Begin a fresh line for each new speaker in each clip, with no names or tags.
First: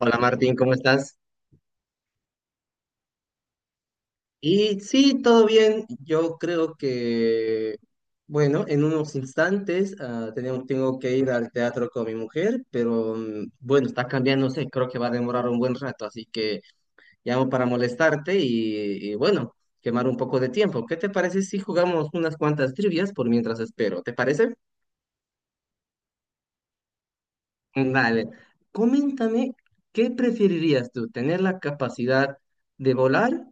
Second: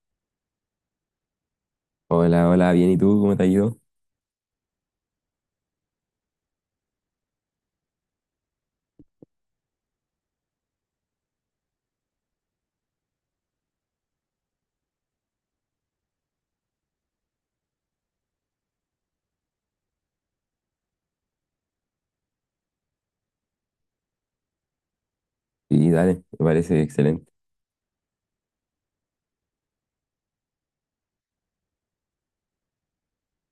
Hola Martín, ¿cómo estás?
Hola, hola, bien, ¿y tú? ¿Cómo te ha ido?
Y sí, todo bien. Yo creo que, bueno, en unos instantes tenemos, tengo que ir al teatro con mi mujer, pero bueno, está cambiándose, creo que va a demorar un buen rato, así que llamo para molestarte y bueno, quemar un poco de tiempo. ¿Qué te parece si jugamos unas cuantas trivias por mientras espero? ¿Te parece?
Sí, dale, me parece excelente.
Vale, coméntame, ¿qué preferirías tú? ¿Tener la capacidad de volar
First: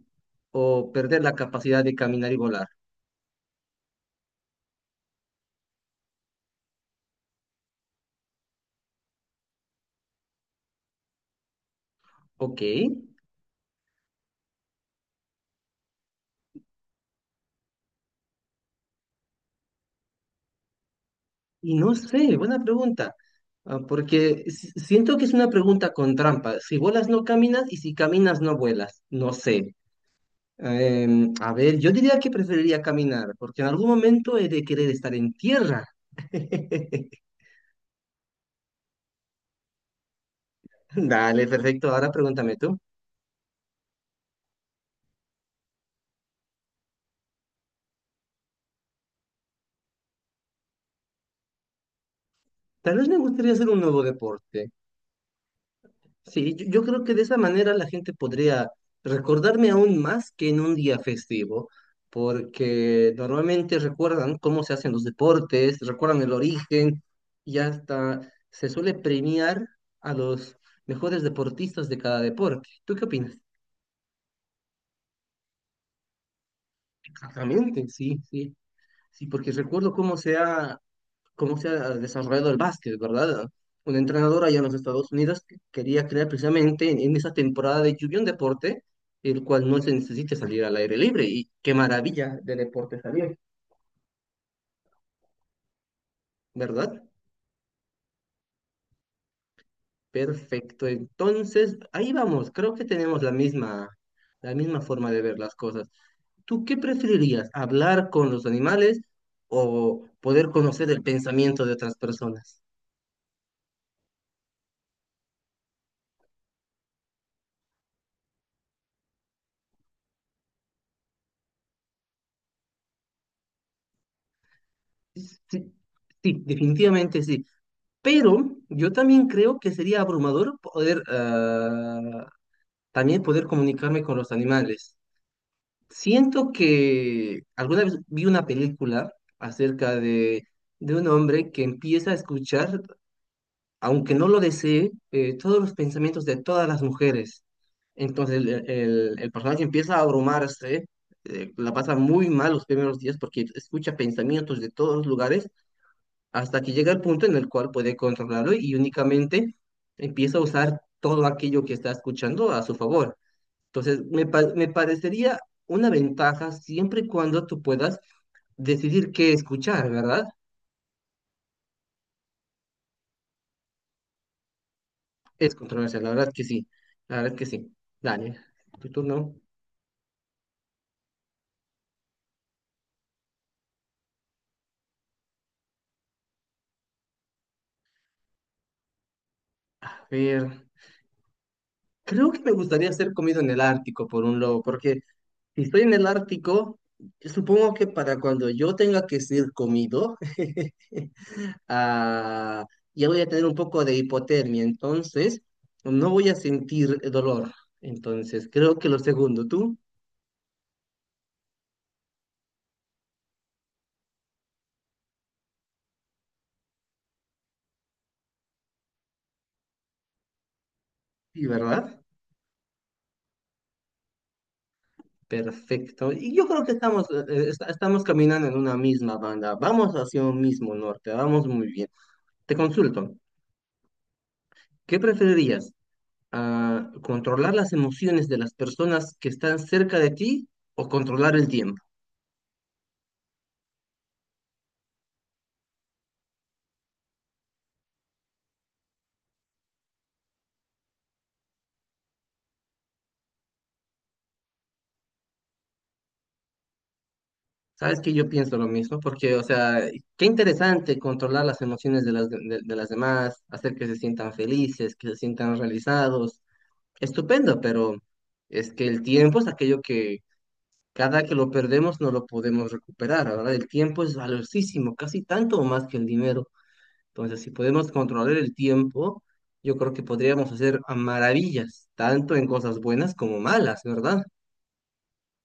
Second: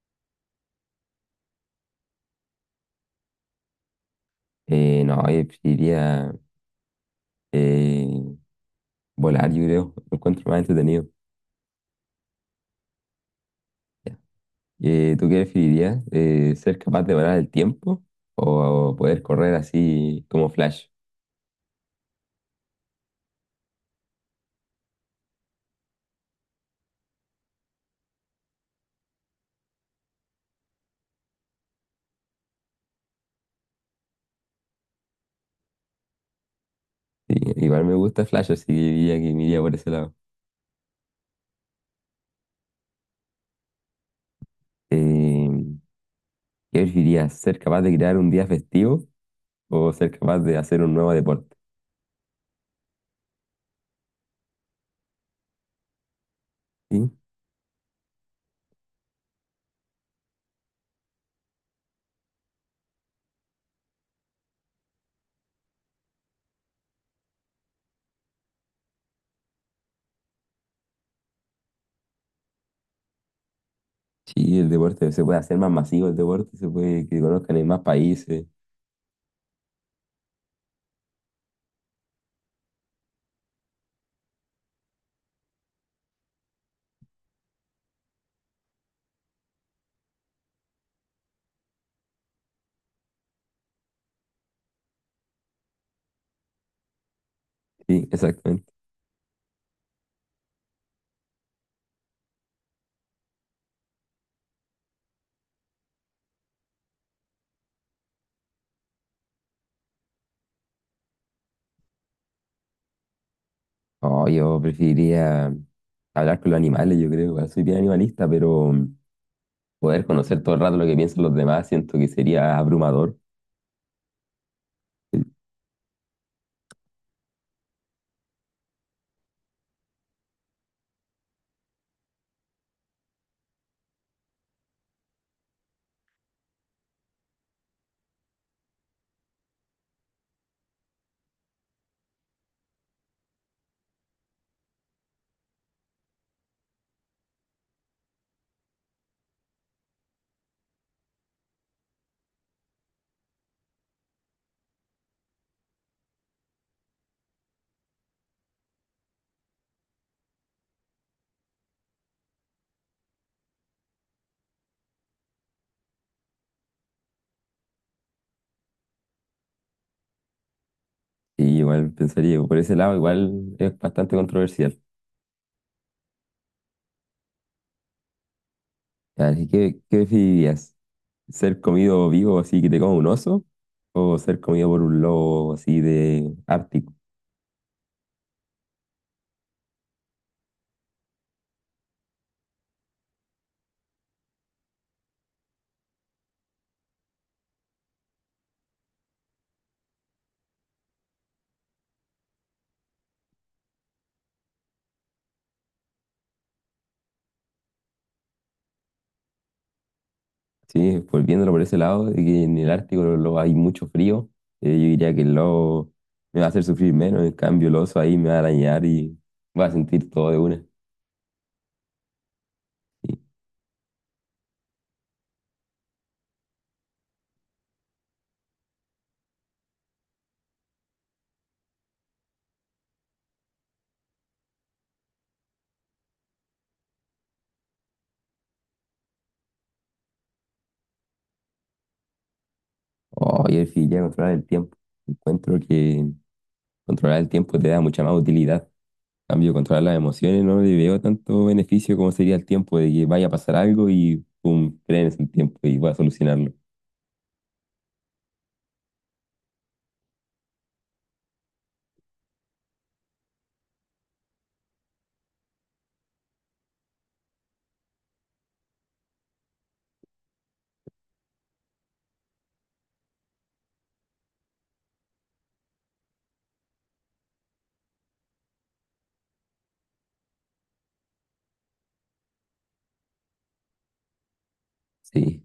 o perder la capacidad de caminar y volar?
No, yo preferiría eh, volar, yo creo, lo encuentro más entretenido.
Ok, y
¿Tú qué preferirías? ¿Ser capaz de volar el tiempo o poder correr así como Flash?
no sé, buena pregunta, ah, porque si- siento que es una pregunta con trampa. Si volas no caminas y si caminas no vuelas, no sé. A ver, yo diría que preferiría caminar, porque en algún momento he de querer estar en tierra.
Sí, igual me gusta Flash, así que diría que me iría por ese lado.
Dale, perfecto, ahora pregúntame tú.
Eh, ¿Qué preferirías? ¿Ser capaz de crear un día festivo o ser capaz de hacer un nuevo deporte?
Tal vez me gustaría hacer un nuevo deporte. Sí, yo creo que
Sí,
de esa manera la gente podría recordarme aún más que en un día festivo, porque normalmente recuerdan cómo se hacen los deportes, recuerdan el origen y hasta se suele premiar a los mejores deportistas de cada deporte. ¿Tú qué opinas?
sí, el deporte se puede hacer más masivo, el deporte se puede que conozcan en más
Exactamente, sí,
países.
sí, sí, porque recuerdo cómo se ha desarrollado el básquet, ¿verdad? Una entrenadora allá en los Estados Unidos que quería crear precisamente en esa temporada de lluvia un deporte el cual no se necesite salir al aire libre. Y qué maravilla de deporte salió, ¿verdad?
Sí, exactamente.
Perfecto. Entonces, ahí vamos. Creo que tenemos la misma forma de ver las cosas. ¿Tú qué preferirías? ¿Hablar con los animales o poder conocer el pensamiento de otras personas?
Oh, yo preferiría hablar con los animales, yo creo. Igual soy bien animalista, pero poder conocer todo el rato lo que piensan los demás, siento que sería abrumador.
Sí, sí, definitivamente sí. Pero yo también creo que sería abrumador poder también poder comunicarme con los animales. Siento que alguna vez vi una película acerca de un hombre que empieza a escuchar, aunque no lo desee, todos los pensamientos de todas las mujeres. Entonces el personaje empieza a abrumarse, la pasa muy mal los primeros días porque escucha pensamientos de todos los lugares hasta que llega el punto en el cual puede controlarlo y únicamente empieza a usar todo aquello que está escuchando a su favor. Entonces, me parecería una ventaja siempre y cuando tú puedas decidir qué escuchar, ¿verdad?
Y igual pensaría, por ese lado, igual es bastante controversial.
Es controversia, la verdad que sí, la verdad que sí. Dale, tu turno.
Así que, ¿qué preferirías? ¿Ser comido vivo así que te coma un oso? ¿O ser comido por un lobo así de Ártico?
A ver, creo que me gustaría ser comido en el Ártico por un lobo, porque si estoy en el Ártico, yo supongo que para cuando yo tenga que ser comido, ah, ya voy a tener un poco de hipotermia, entonces no voy a sentir dolor. Entonces, creo que lo segundo, tú,
Sí, volviéndolo por ese lado, de que en el Ártico hay mucho frío, yo diría que el lobo me va a hacer sufrir menos, en cambio el oso ahí me va a arañar y va a sentir todo de una.
sí, ¿verdad?
Sí.
Perfecto. Y yo creo que estamos, estamos caminando en una misma banda. Vamos hacia un mismo norte, vamos muy bien. Te consulto, ¿qué preferirías? ¿Controlar las emociones de las personas que están cerca de ti o controlar el tiempo?
Oh, y el fin, ya controlar el tiempo. Encuentro que controlar el tiempo te da mucha más utilidad. En cambio, controlar las emociones no le veo tanto beneficio como sería el tiempo de que vaya a pasar algo y pum, frenes el tiempo y voy a solucionarlo.
Sabes que yo pienso lo mismo, porque, o sea, qué interesante controlar las emociones de las demás, hacer que se sientan felices, que se sientan realizados. Estupendo, pero es que el tiempo es aquello que cada que lo perdemos no lo podemos recuperar, ¿verdad? El tiempo es valiosísimo, casi tanto o más que el dinero. Entonces, si podemos controlar el tiempo, yo creo que podríamos hacer a maravillas, tanto en cosas buenas como malas, ¿verdad?
Sí.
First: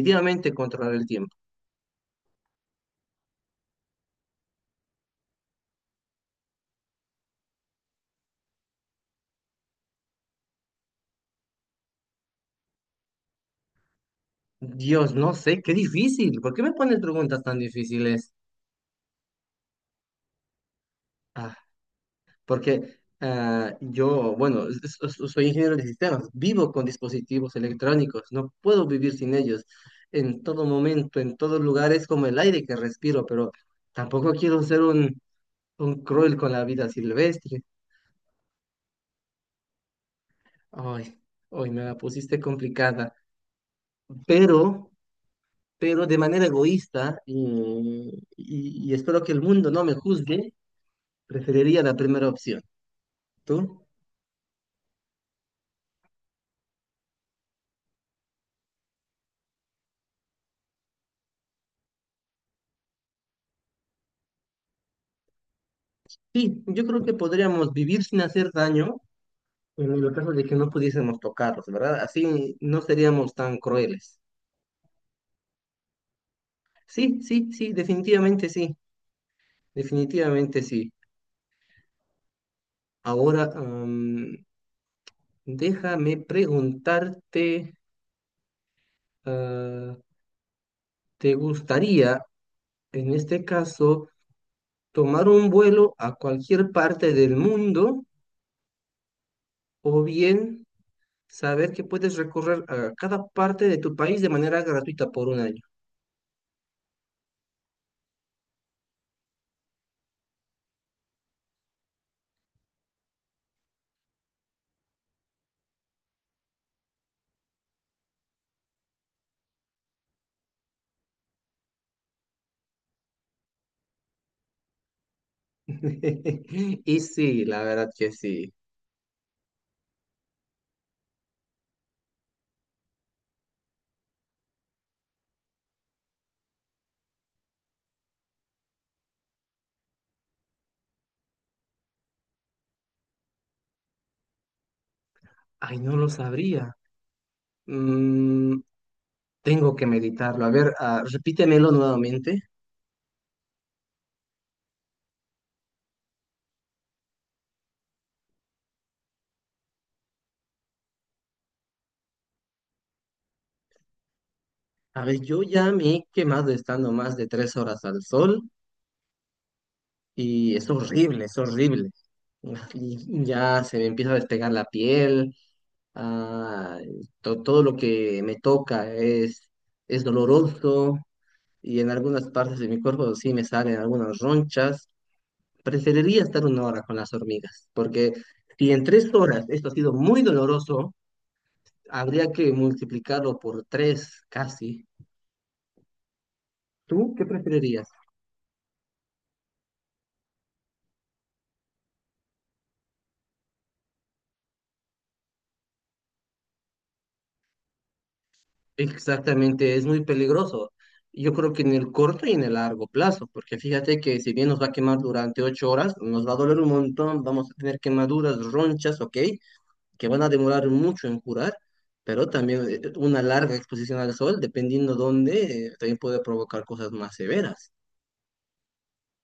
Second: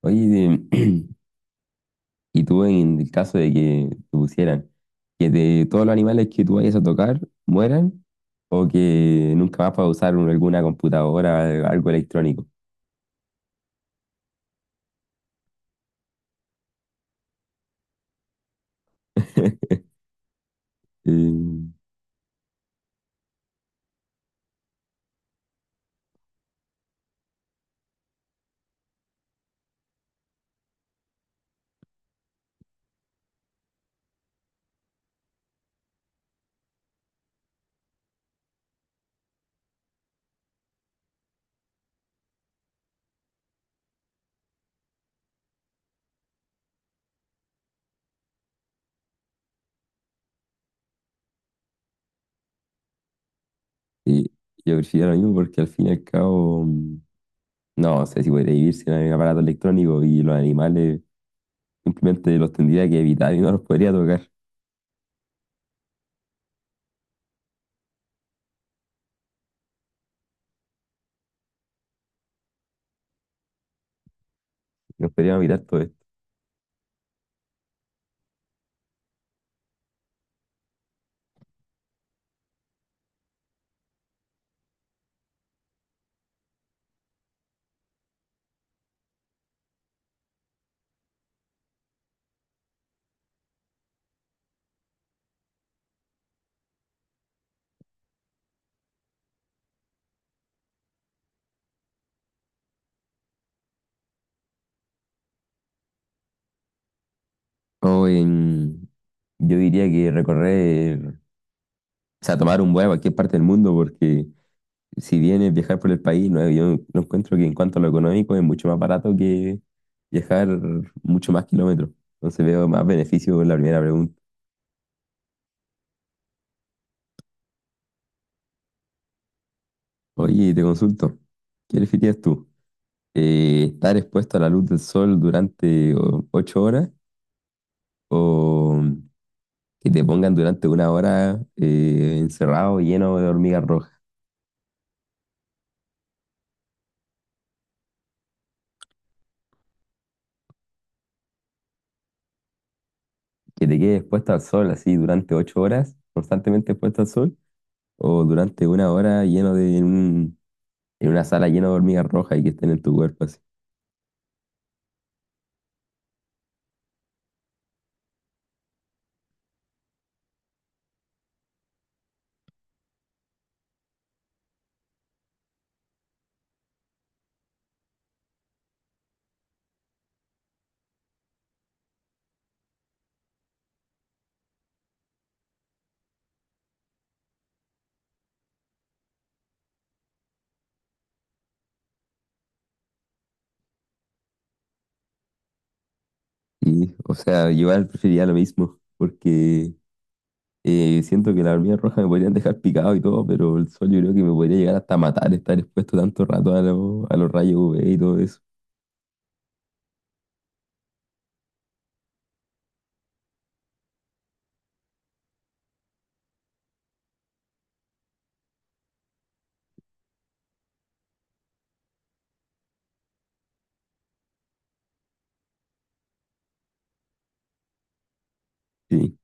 Oye,
controlar el
de-
tiempo.
Y tú, en el caso de que te pusieran, que de todos los animales que tú vayas a tocar mueran, o que nunca más puedas usar alguna computadora, algo electrónico.
Dios, no sé, qué difícil. ¿Por qué me pones preguntas tan difíciles? Ah,
Eh,
yo, bueno, soy ingeniero de sistemas, vivo con dispositivos electrónicos, no puedo vivir sin ellos. En todo momento, en todos lugares, como el aire que respiro, pero tampoco quiero ser un cruel con la vida silvestre. Ay, hoy me la pusiste complicada, pero, pero de manera egoísta y espero que el mundo no me juzgue, preferiría la primera opción. ¿Tú?
y yo prefiero lo mismo porque al fin y al cabo, no sé si podría vivir sin el aparato electrónico y los animales simplemente los tendría que evitar y no los podría tocar,
Sí, yo creo que podríamos vivir sin hacer daño en el caso de que no pudiésemos tocarlos, ¿verdad? Así no seríamos tan crueles.
no podría evitar todo esto.
Sí, sí, sí, definitivamente sí, definitivamente sí. Ahora, déjame preguntarte, ah, ¿te gustaría, en este caso, tomar un vuelo a cualquier parte del mundo o bien saber que puedes recorrer a cada parte de tu país de manera gratuita por un año?
O en, yo diría que recorrer, o sea, tomar un vuelo a cualquier parte del mundo porque si bien es viajar por el país, no, yo no encuentro que en cuanto a lo económico es mucho más barato que viajar mucho más kilómetros. Entonces veo más beneficio en la primera pregunta.
Y sí, la verdad que sí.
Oye, te consulto, ¿qué preferirías tú? ¿Estar expuesto a la luz del sol durante 8 horas o que te pongan durante 1 hora encerrado lleno de hormigas rojas?
Ay, no lo sabría. Mm, tengo que meditarlo. A ver, repítemelo nuevamente.
¿Que te quedes expuesto al sol así durante 8 horas, constantemente expuesto al sol, o durante 1 hora lleno de un en una sala llena de hormigas rojas y que estén en tu cuerpo así?
A ver, yo ya me he quemado estando más de tres horas al sol y es horrible, es horrible. Y ya se me empieza a despegar la piel, ah, todo lo que me toca es doloroso y en algunas partes de mi cuerpo sí me salen algunas ronchas. Preferiría estar una hora con las hormigas, porque si en tres horas esto ha sido muy doloroso, habría que multiplicarlo por tres casi.
Y,
¿Tú
o
qué
sea, yo igual
preferirías?
preferiría lo mismo, porque siento que las hormigas rojas me podrían dejar picado y todo, pero el sol yo creo que me podría llegar hasta matar estar expuesto tanto rato a, a los rayos UV y todo eso.
Exactamente, es muy peligroso. Yo creo que en el corto y en el largo plazo, porque fíjate que si bien nos va a quemar durante ocho horas, nos va a doler un montón, vamos a tener quemaduras, ronchas, ok, que van a demorar mucho en curar, pero también una larga exposición al sol, dependiendo dónde, también puede provocar cosas más severas.
Sí,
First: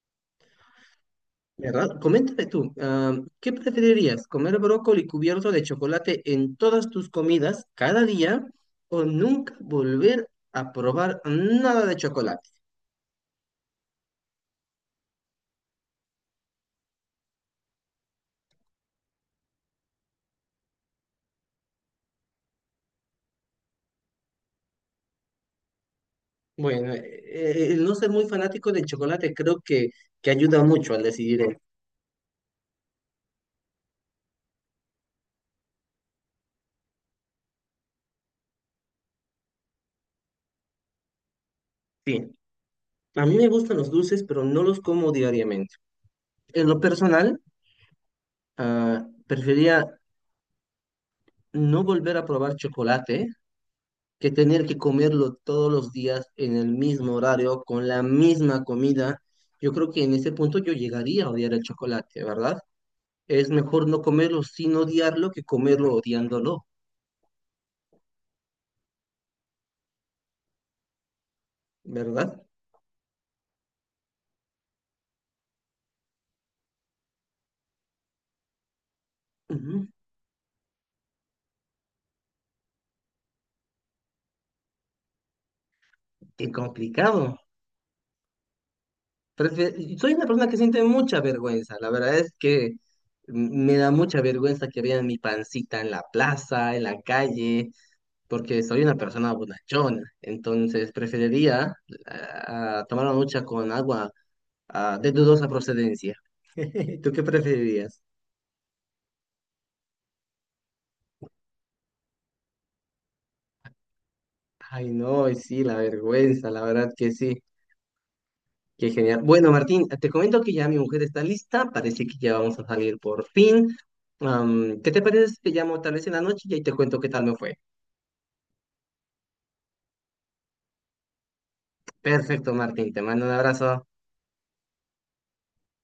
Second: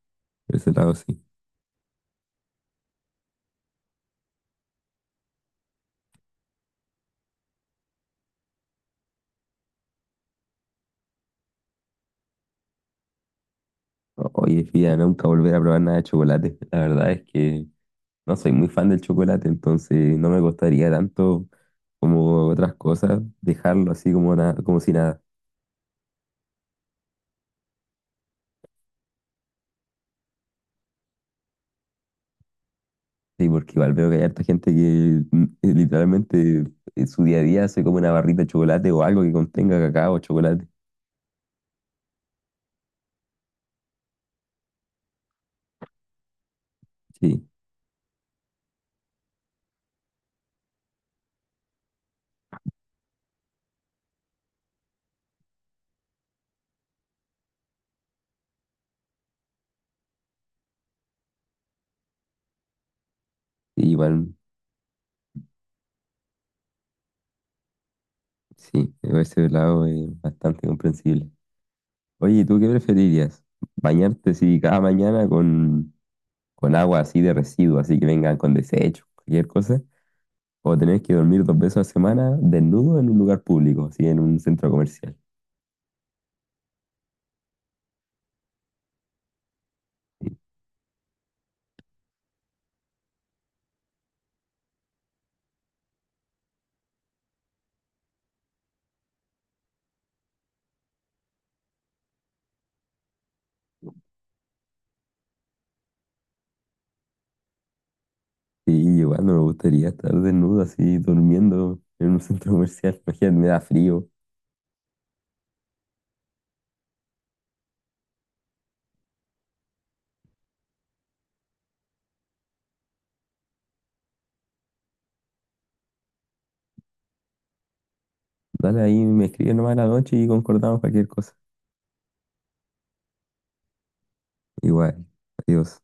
por ese lado sí.
¿Verdad? Coméntame tú, ¿qué preferirías? ¿Comer brócoli cubierto de chocolate en todas tus comidas cada día o nunca volver a probar nada de chocolate?
Oye, fíjate nunca volver a probar nada de chocolate. La verdad es que no soy muy fan del chocolate, entonces no me costaría tanto como otras cosas dejarlo así como, como si nada.
Bueno, el no ser muy fanático del chocolate creo que ayuda mucho al decidir esto.
Sí, porque igual veo que hay harta gente que literalmente en su día a día se come una barrita de chocolate o algo que contenga cacao o chocolate.
Sí, a mí me gustan los dulces, pero no los como diariamente. En lo personal,
Sí,
preferiría no volver a probar chocolate que tener que comerlo todos los días en el mismo horario, con la misma comida, yo creo que en ese punto yo llegaría a odiar el chocolate, ¿verdad? Es mejor
sí,
no
igual,
comerlo sin odiarlo que comerlo odiándolo,
sí, por ese lado es bastante comprensible. Oye,
¿verdad?
¿y tú qué preferirías? ¿Bañarte si cada mañana con agua así de residuos, así que vengan con desechos, cualquier cosa?
Ujú.
¿O tener que dormir 2 veces a la semana desnudo en un lugar público, así en un centro comercial?
Qué complicado. Soy una persona que siente mucha vergüenza. La verdad es que me da mucha vergüenza que vean mi pancita en la plaza, en la calle, porque soy una persona bonachona. Entonces preferiría tomar una ducha con agua de dudosa procedencia. ¿Tú qué preferirías?
Sí, igual no me gustaría estar desnudo así durmiendo en un centro comercial. Imagínate, me da frío.
Ay, no, y sí, la vergüenza, la verdad que sí. Qué genial. Bueno, Martín, te comento que ya mi mujer está lista, parece que ya vamos a salir por fin. ¿Qué te parece si te llamo tal vez en la noche y ahí te cuento qué tal me fue?
Dale ahí, me escribes nomás en la noche y concordamos cualquier cosa.
Perfecto, Martín, te mando un abrazo.
Igual, adiós.